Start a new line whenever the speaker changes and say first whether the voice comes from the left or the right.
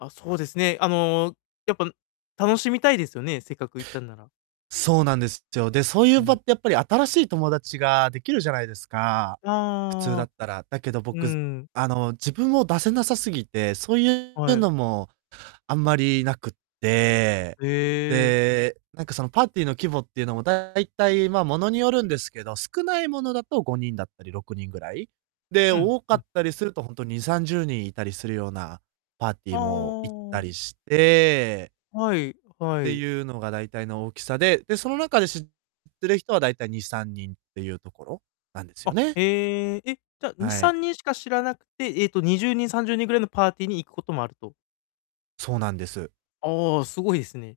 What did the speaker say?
left: あ、そうですね。あの、やっぱ、ん楽しみたいですよね。せっかく行ったんなら。
right: そうなんですっちょ。で、そうい
left: う
right: う場
left: ん。
right: って、やっぱり新しい友達ができるじゃないですか。普通だ
left: あ
right: っ
left: あ。
right: たら。だけど
left: う
right: 僕、
left: ん。
right: あの、自分を出せなさすぎて、そういう
left: はい。
right: のも、あんまりなくって、
left: へえ。
right: で、なんか、そのパーティーの規模っていうのも、大体、ま、ものによるんですけど、少ないものだと5人だったり、6人ぐらい。で、
left: うん
right: 多か
left: うん。
right: ったりするとほんと、2、30人いたりするようなパーティ
left: あ
right: ーも行った
left: あ。
right: りして。
left: はいは
right: て
left: い。
right: いうのが大体の大きさで、で、その中で知ってる人は大体2、3人っていうところ、なんですよ
left: あ、
right: ね。
left: へえ。え、じゃあ、に
right: は
left: さ
right: い。
left: んにんしか知らなくて、ええと20人、30人ぐらいのパーティーに行くこともあると。
right: そうなんです。
left: ああ。すごいですね。